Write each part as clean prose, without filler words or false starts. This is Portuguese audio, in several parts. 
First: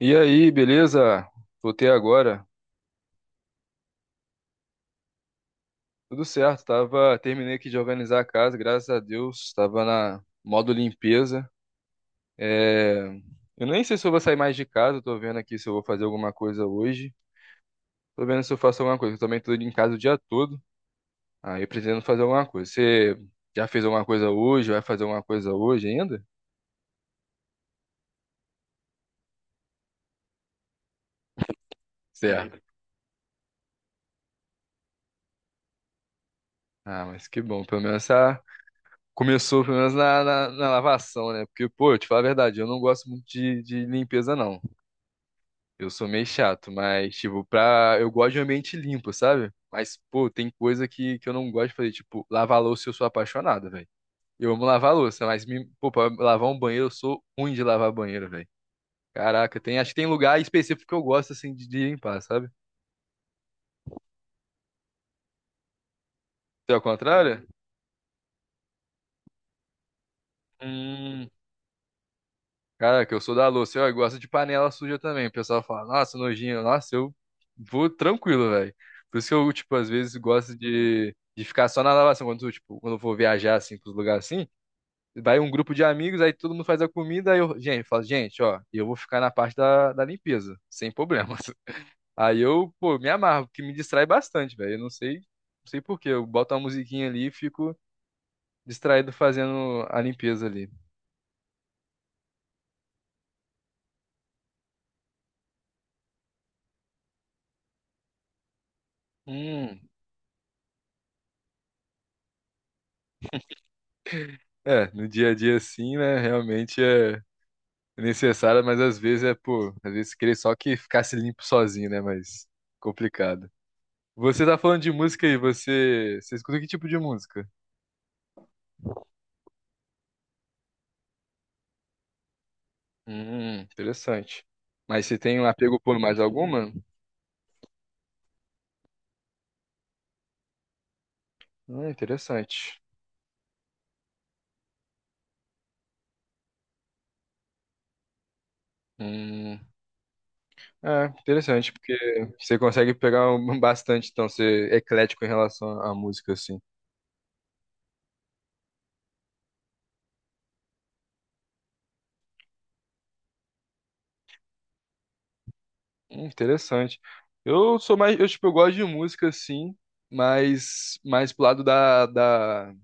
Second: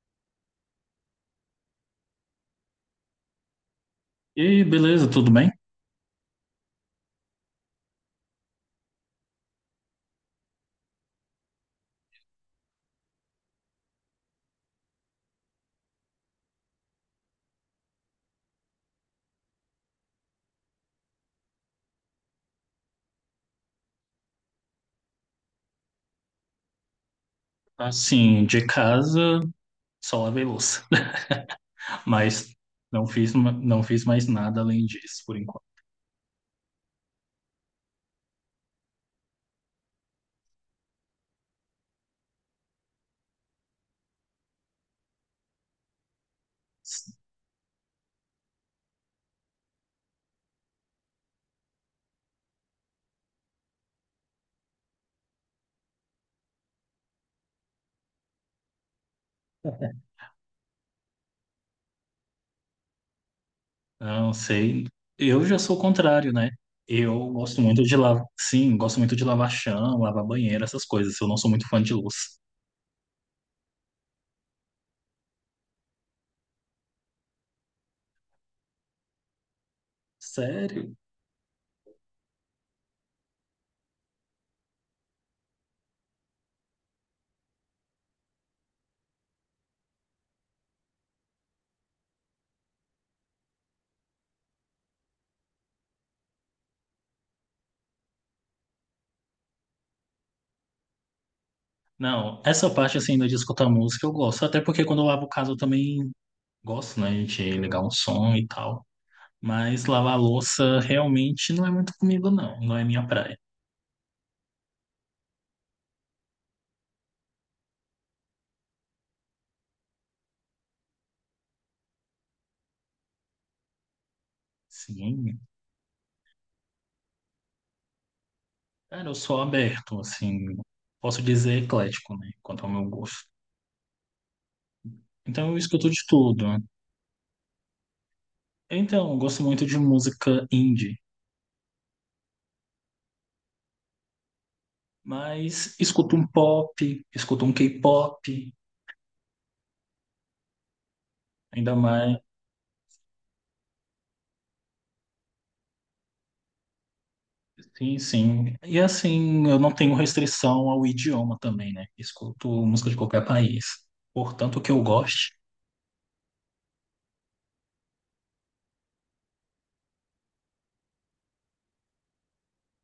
E aí, beleza? Voltei agora. E aí, beleza, tudo bem? Tudo certo, tava, terminei aqui de organizar a casa, graças a Deus, tava na modo limpeza. É, eu nem sei se eu vou sair mais de casa, tô vendo aqui se eu vou fazer alguma coisa hoje. Tô vendo se eu faço alguma coisa, eu também tô em casa o dia todo. Aí pretendo fazer alguma coisa. Você já fez alguma coisa hoje? Vai fazer alguma coisa hoje ainda? Assim, de casa, só lavei louça, mas Certo. não fiz, não fiz mais nada além disso, por enquanto. Ah, mas que bom, pelo menos começou pelo menos na lavação, né? Porque, pô, eu te falar a verdade, eu não gosto muito de limpeza, não. Eu sou meio chato, mas, tipo, pra. Eu gosto de ambiente limpo, sabe? Mas, pô, tem coisa que eu não gosto de fazer. Tipo, lavar louça eu sou apaixonado, velho. Eu amo lavar louça, mas, pô, pra lavar um banheiro eu sou ruim de lavar banheiro, velho. Caraca, acho que tem lugar específico que eu gosto, assim, de limpar, sabe? Não sei, eu já sou o contrário, né? Você é ao Eu contrário? gosto muito de lavar, sim, gosto muito de lavar chão, lavar banheiro, essas coisas. Eu Hum. não sou muito fã de louça. Caraca, eu sou da louça. Eu gosto de panela suja também. O pessoal fala, nossa, nojinho. Nossa, eu vou tranquilo, velho. Por isso que eu, tipo, às vezes gosto Sério? de ficar só na lavação, quando, eu, tipo, quando eu vou viajar, assim, pros lugares assim, vai um grupo de amigos, aí todo mundo faz a comida, aí eu, gente, falo, gente, ó, eu vou ficar na parte da limpeza, sem problemas. Aí eu, pô, me amarro, porque me distrai bastante, velho. Eu não sei, não sei por quê. Eu boto uma musiquinha ali e fico distraído fazendo a limpeza ali. Não, essa parte assim ainda de escutar música eu gosto, até porque quando eu lavo casa eu também gosto, né, de ligar um som e tal. Mas Hum. lavar louça realmente não é muito comigo, não, não é minha praia. É, no dia a dia sim né, realmente é necessário, mas às vezes é, pô, às vezes queria só que ficasse limpo sozinho, né, mas complicado. Você tá falando de música aí, Sim, você, você escuta que tipo de música? cara, eu sou aberto, assim, posso dizer eclético, né, quanto ao meu gosto. Interessante. Mas você tem um Então eu apego escuto por de mais tudo. alguma? Então, eu gosto muito de música indie, Interessante. mas escuto um pop, escuto um K-pop, Hum, é, interessante, ainda porque mais. você consegue pegar bastante, então, ser eclético em relação à música, assim. Sim, sim. E assim, eu não tenho restrição ao idioma também, né? Escuto música de qualquer país. Portanto, o que eu goste. Interessante. Eu sou mais, eu, tipo, eu gosto de música, assim, mas mais pro lado da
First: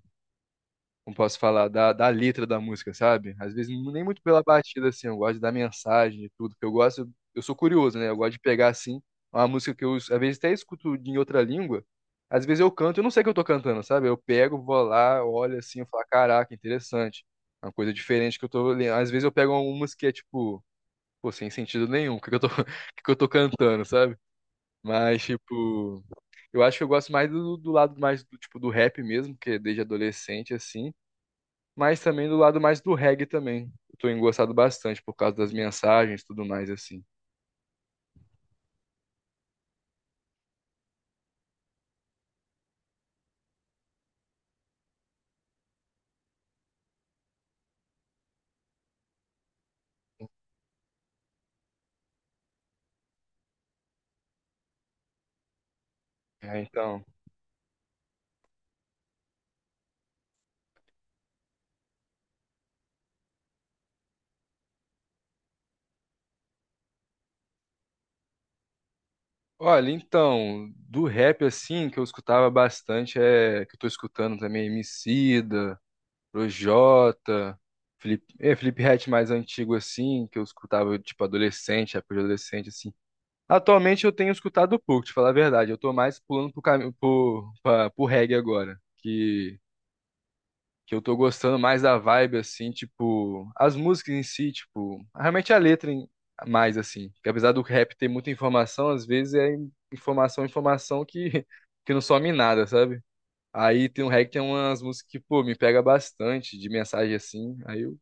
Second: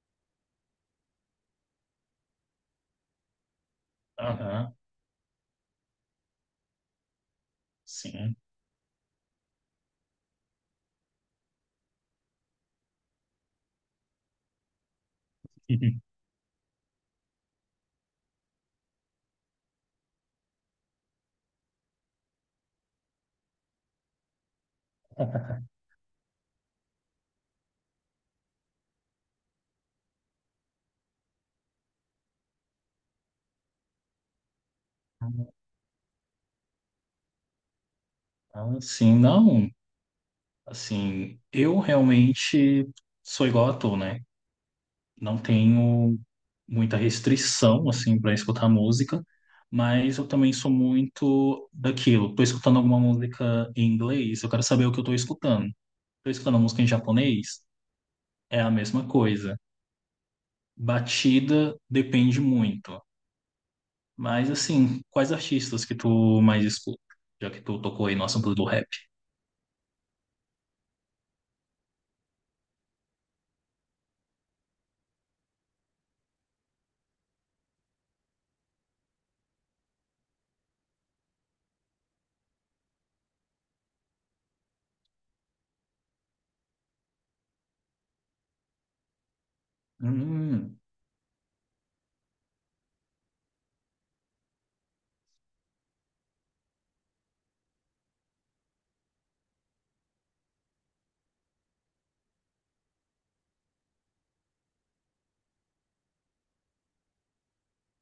como posso falar, da letra da música, sabe? Às vezes nem muito pela Aham, batida, assim, eu gosto da mensagem e tudo, porque eu gosto, eu sou curioso, né? Eu gosto sim. de pegar, assim, uma música que eu, às vezes, até escuto em outra língua, às vezes eu canto, eu não sei o que eu tô cantando, sabe? Eu pego, vou lá, olho assim, eu falo, caraca, interessante. Uma coisa diferente que eu tô lendo. Às vezes eu pego uma música que é, tipo, pô, sem sentido nenhum, o que que eu tô, o que que eu tô cantando, sabe? Mas, tipo, eu acho que eu gosto mais do lado mais do, tipo, do rap mesmo, que desde adolescente, assim, mas também do lado mais do reggae também. Eu tô engrossado bastante por causa das mensagens e tudo mais, assim. Ah, sim, não. Assim, eu realmente sou igual a tu, né? Não tenho muita restrição assim para escutar música, mas eu também sou muito daquilo. Estou escutando alguma música em inglês, eu quero saber o que eu estou escutando. Estou escutando É, música em então. japonês, é a mesma coisa. Batida depende muito. Mas assim, quais artistas que tu mais escuta? Já que tu tocou aí no assunto do rap. Olha, então, do rap, assim, que eu escutava bastante, é que eu tô escutando também Emicida, Projota, Felipe, é, Felipe Ret mais antigo, assim, que eu escutava, tipo, adolescente, época de adolescente, assim. Atualmente eu tenho escutado pouco, te falar a verdade. Eu tô mais pulando pro caminho, pro reggae agora. Hum, Que eu tô gostando mais da vibe, assim, tipo, as músicas em si, tipo, realmente a letra mais, assim. Que apesar do rap ter muita informação, às vezes é informação, informação que, que não some em nada, sabe? Aí tem um rap que tem umas músicas que, pô, me pega bastante de mensagem assim, aí eu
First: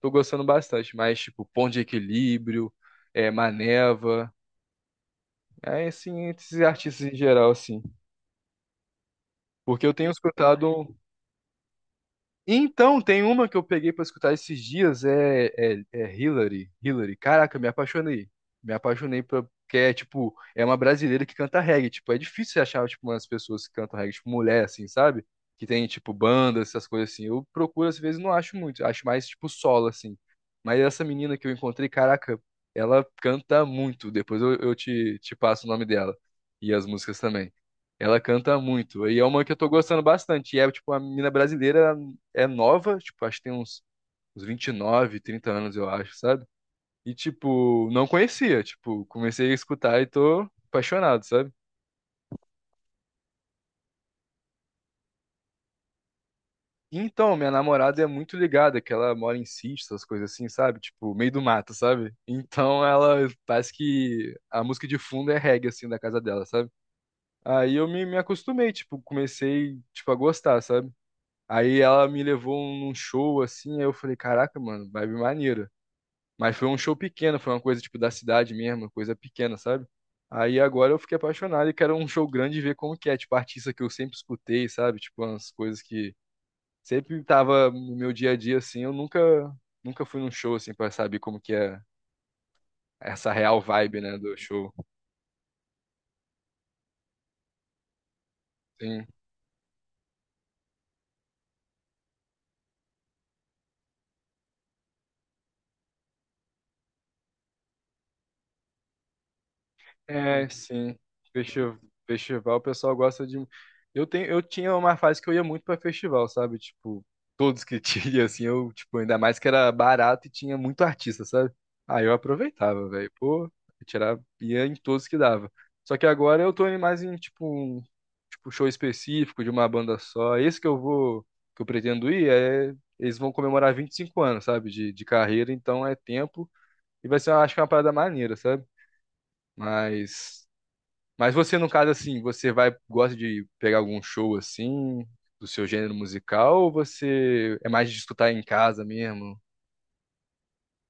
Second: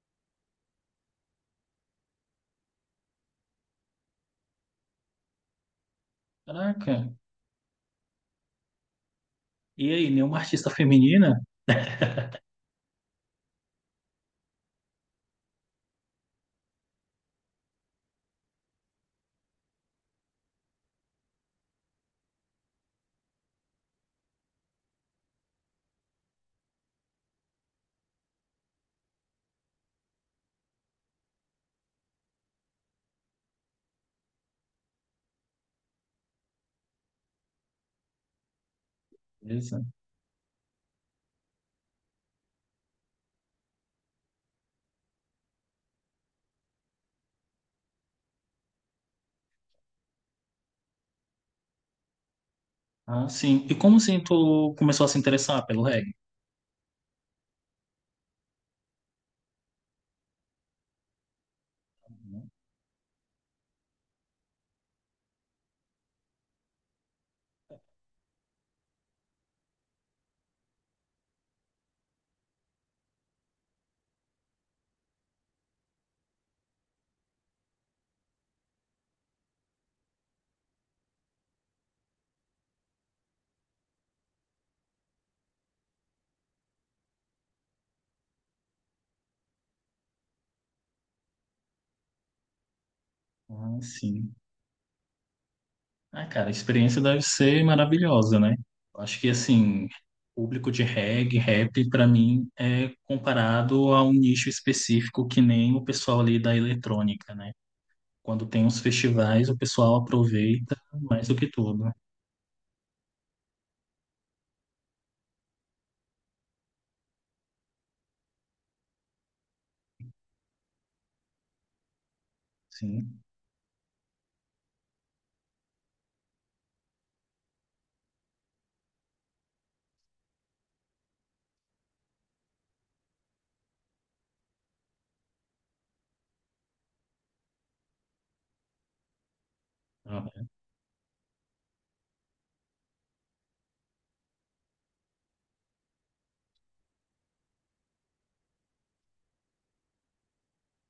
tô gostando bastante, mas, tipo, Ponto de Equilíbrio, é, Maneva, é, assim, esses artistas em caraca. geral, assim. Porque E eu tenho aí, nenhuma artista escutado. feminina? Então, tem uma que eu peguei pra escutar esses dias, é Hillary. Hillary. Caraca, me apaixonei. Me apaixonei pra, porque é, tipo, é uma brasileira que canta reggae. Tipo, é difícil você achar, tipo, umas pessoas que cantam reggae, tipo, mulher, assim, sabe? Que tem, tipo, bandas, essas coisas assim. Eu procuro, às vezes, não acho muito. Acho mais, tipo, solo, assim. Mas essa menina que eu encontrei, caraca, ela canta muito. Depois eu te passo o nome dela. E as músicas também. Ela canta muito. E é uma que eu tô Beleza. gostando bastante. E é, tipo, uma menina brasileira é nova, tipo, acho que tem uns, uns 29, 30 anos, eu acho, sabe? E, tipo, não conhecia, tipo, comecei a escutar e tô apaixonado, sabe? Ah, sim. E como assim tu começou a se interessar pelo reggae? E então, minha namorada é muito ligada, que ela mora em sítio, essas coisas assim, sabe? Tipo, meio do mato, sabe? Então, ela parece que a música de fundo é reggae, assim, da casa dela, sabe? Aí eu me acostumei, tipo, comecei, tipo, a gostar, sabe? Aí ela me levou num show, assim, aí eu falei, caraca, mano, vibe maneiro. Mas foi um show pequeno, foi uma coisa tipo da cidade mesmo, uma coisa pequena, sabe? Aí agora eu fiquei apaixonado e quero um show grande e ver como que é, tipo, artista que eu sempre escutei, sabe? Tipo, umas coisas que sempre tava no meu dia a dia, assim, eu nunca, nunca fui num show, assim, pra saber como que é essa real Ah, vibe, né, sim. do show. Ah, cara, a experiência deve ser maravilhosa, né? Eu Sim. acho que, assim, público de reggae, rap, pra mim, é comparado a um nicho específico que nem o pessoal ali da eletrônica, né? Quando tem uns festivais, o pessoal É, aproveita sim. mais do que Festival, tudo. festival, o pessoal gosta de. Eu tenho, eu tinha uma fase que eu ia muito pra festival, sabe? Tipo, todos que tinha, assim, eu, tipo, ainda mais que era barato e tinha muito artista, sabe? Aí eu aproveitava, velho. Sim. Pô, eu tirava, ia em todos que dava. Só que agora eu tô indo mais em, tipo, um, tipo, show específico de uma banda só. Esse que eu vou, que eu pretendo ir, é. Eles vão comemorar 25 anos, sabe? De carreira, então é tempo. E vai ser, eu acho que é uma parada maneira, sabe? Mas. Ah, Mas você, no caso, assim, você vai, gosta de pegar algum show assim, do seu gênero musical, ou você é mais de escutar em casa mesmo?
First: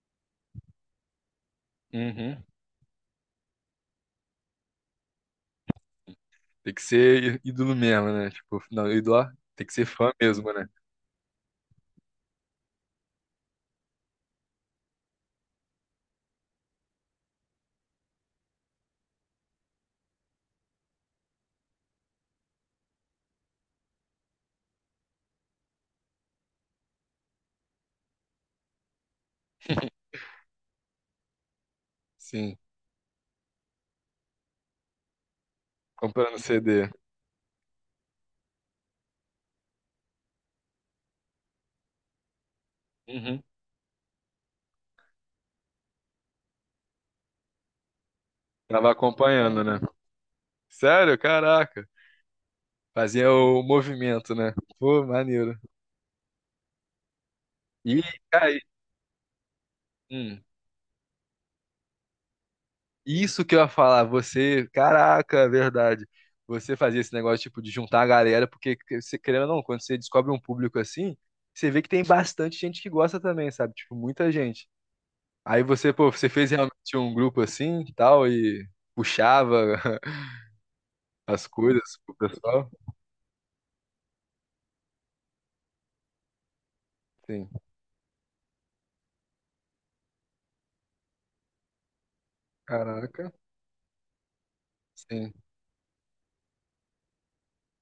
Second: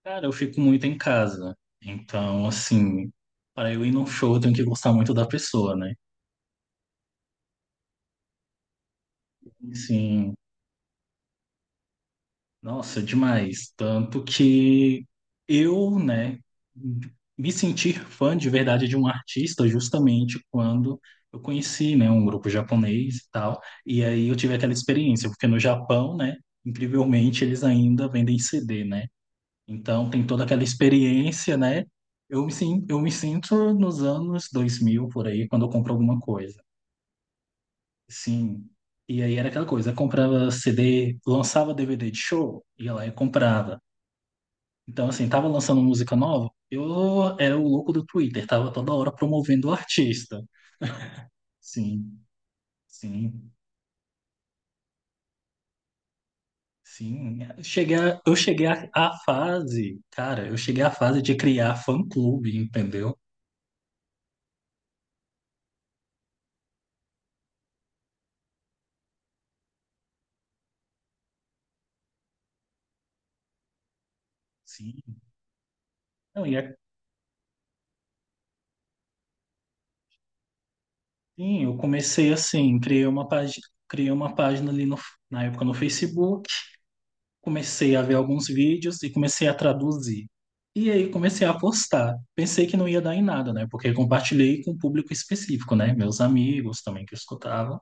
cara, eu fico muito em casa. Uhum. Então, assim, para eu ir num show, eu tenho que gostar muito da pessoa, né? Tem que ser ídolo mesmo, né? Tipo, não, ídolo, ó, tem que ser fã Sim. mesmo, né? Nossa, demais. Tanto que eu, né, me sentir fã de verdade de um artista justamente quando eu conheci, né, um grupo japonês e tal. E aí eu tive aquela experiência, porque no Japão, né, incrivelmente eles ainda vendem CD, né? Então tem toda aquela experiência, né? Eu me, Sim, eu me sinto nos anos 2000 por aí, quando eu compro alguma comprando coisa. CD. Sim. E aí era aquela coisa, eu comprava CD, lançava DVD de show, ia lá e Uhum. comprava. Então, assim, tava lançando música nova, eu era o louco do Twitter, tava Tava toda hora acompanhando, promovendo o né? artista. Sério? Caraca. Sim, Fazia sim, o movimento, né? Pô, maneiro. sim. Cheguei E a- eu aí? cheguei à fase, cara, eu cheguei à fase de criar fã-clube, entendeu? Isso que eu ia falar, você, caraca, é verdade. Você fazia esse negócio tipo de juntar a galera, porque você querendo ou não, quando você descobre um público assim, você vê que tem bastante gente que gosta também, sabe? Tipo, muita gente. Sim. Aí você, pô, você Não, fez e realmente um grupo assim, e tal e puxava as assim, eu coisas pro comecei pessoal? assim, criei uma página, ali no, na época no Facebook. Sim. Comecei a ver alguns vídeos e comecei a traduzir. E aí comecei a postar. Pensei que não ia dar em Caraca. nada, né? Porque compartilhei com um público Sim. específico, né? Meus amigos também que escutavam.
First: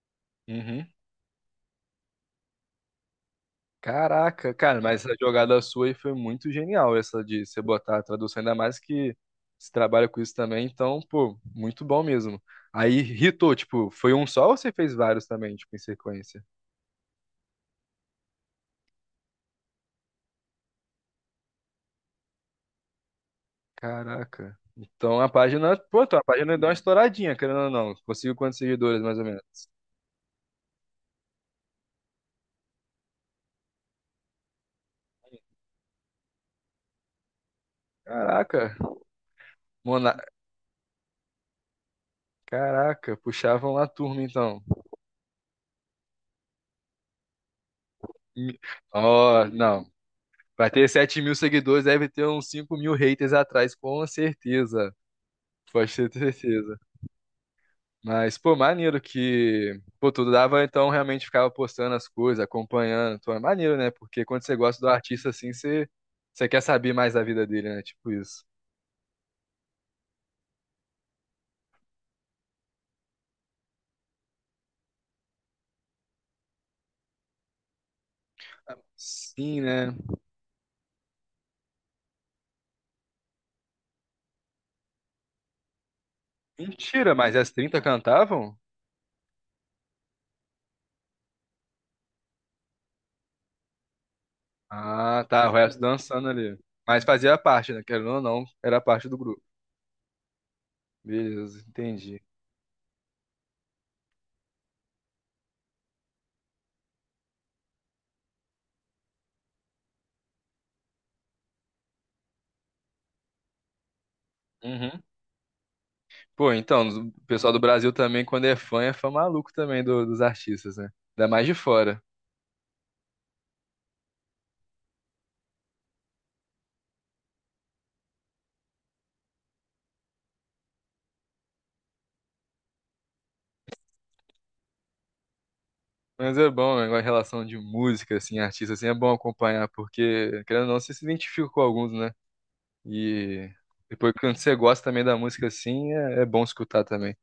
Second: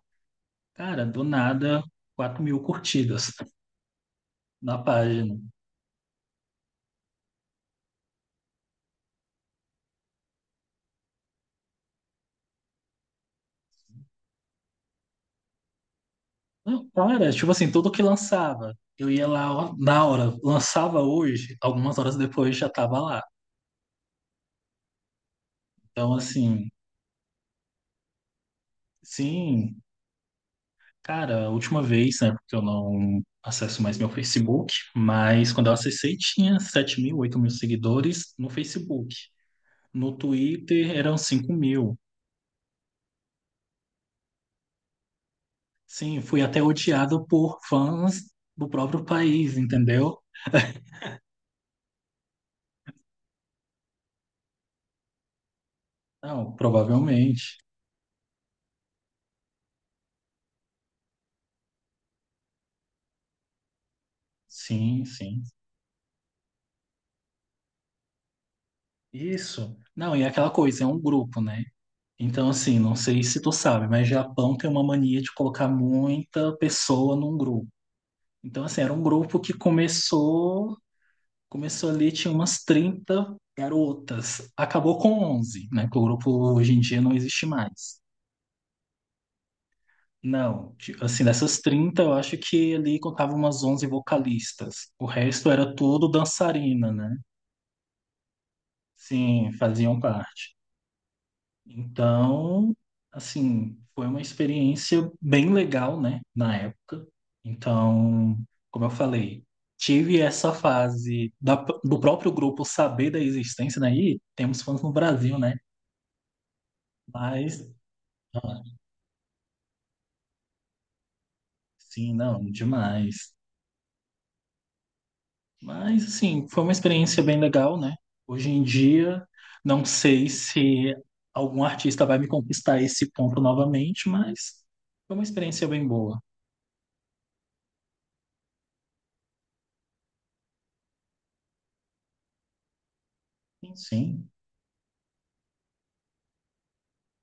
Uhum. Cara, do nada, 4.000 curtidas Caraca, cara, na mas essa página. jogada sua aí foi muito genial, essa de você botar a tradução, ainda mais que você trabalha com isso também, então, pô, muito bom mesmo. Aí hitou, tipo, foi um só ou você fez vários também, tipo, em sequência? Não, cara, tipo assim, tudo que lançava. Eu ia lá ó, na hora, lançava hoje, algumas horas depois já tava lá. Caraca. Então a página, pô, Então, então a página deu assim, uma estouradinha, querendo ou não. Conseguiu quantos seguidores, mais ou menos? sim, cara, a última vez, né, porque eu não acesso mais meu Facebook, mas quando eu acessei tinha 7.000, 8.000 seguidores no Caraca, Facebook. No mona... Twitter eram 5.000. Caraca, puxavam lá a turma, então. Sim, fui até odiado por fãs Hum, do próprio Ó, país, não. entendeu? Vai ter 7 mil seguidores, deve ter uns 5 mil haters atrás, com certeza. Pode ter Não, certeza. provavelmente. Mas, pô, maneiro que, pô, tudo dava, então realmente ficava postando as coisas, acompanhando. Então é maneiro, né? Porque quando você gosta do Sim, artista sim. assim, você, você quer saber mais da vida dele, né? Tipo isso. Isso. Não, e é aquela coisa, é um grupo, né? Então, assim, não sei se tu sabe, mas Japão tem uma mania de colocar muita pessoa num grupo. Então, assim, era um grupo que Sim, né? começou. Começou ali, tinha umas 30 garotas. Acabou com 11, né? Que o grupo hoje em dia não Mentira, mas existe as 30 mais. cantavam? Não, ti- assim, dessas 30 eu acho que ali contava umas 11 vocalistas. O Ah, tá, resto o era resto tudo dançando ali. dançarina, Mas né? fazia parte, né? Querendo ou não, era parte do grupo. Sim, faziam parte. Beleza, entendi. Então, assim, foi uma experiência bem legal, né? Na época. Então, como eu falei, tive essa fase da- do próprio grupo saber da existência, né? E temos fãs no Uhum. Brasil, né? Pô, então, o pessoal do Mas, Brasil também, quando ah, é fã maluco também dos artistas, né? Ainda mais de fora. sim, não, demais. Mas, assim, foi uma experiência bem legal, né? Hoje em dia, não sei se algum artista vai me conquistar esse ponto novamente, mas foi uma experiência bem boa. Mas é bom, né? Em relação de música, assim, artista, assim, é bom acompanhar, porque, querendo ou não, você se identifica com alguns, né? E Sim, depois, sim. quando você gosta também da música, assim, é, é bom escutar também.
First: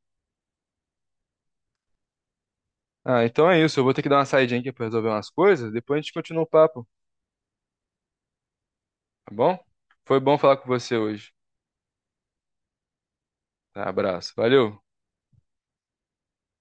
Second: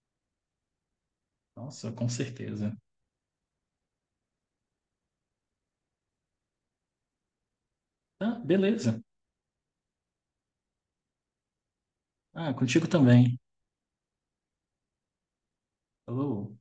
Nossa, com certeza. Ah, então é isso. Eu vou ter que dar uma saidinha aqui pra resolver umas coisas, depois a gente continua o papo, Ah, beleza. tá bom? Foi bom falar com você hoje. Ah, contigo também. Tá, abraço. Valeu! Falou.